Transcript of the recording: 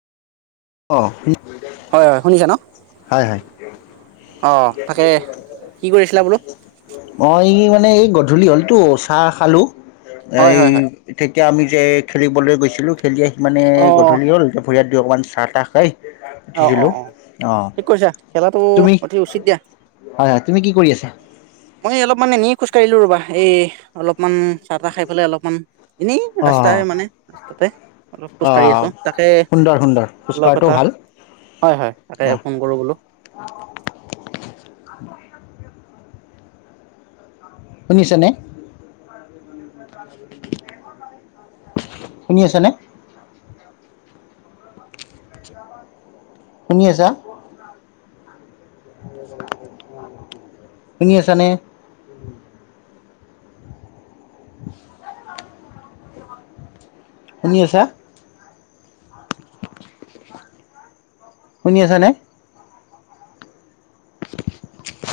অ হয় হয় শুনিছা ন হয়, হয়। অ তাকে কি কৰিছিলা বোলো [unintelligible] অ এই মানে এই ধূলি হলটো চাহ খালোঁ। হয় এই হয় হয় এতিয়া এতিয়া আমি যে খেলিবলৈ গৈছিলোঁ খেলি সি মানে অ গধূলি হ'ল এতিয়া ভৰি-হাত অকমান চাহ তাকেই। অ, অ, অ। ঠিক কৈছা। খেলাটো তুমি অতি উচিত দিয়া। হয় হয় তুমি কি কৰি আছা? মই অলপমান এনেই খোজ কাঢ়িলো ৰবা। এই অলপমান চাহ-তাহ খাই পেলাই অলপমান এনেই অ ৰাস্তাই মানে ৰাস্তাতে অলপ অ খোজকাঢ়ি আছোঁ। তাকে সুন্দৰ সুন্দৰ অলপ খোজকঢ়াটো এটা ভাল হয় হয় তাকে অ ফোন কৰোঁ বোলো। [inaudible] শুনিছে নে? শুনি আছে নে? শুনি আছা? শুনি আছানে? [inaudible] শুনি আছা। শুনি আছানে ।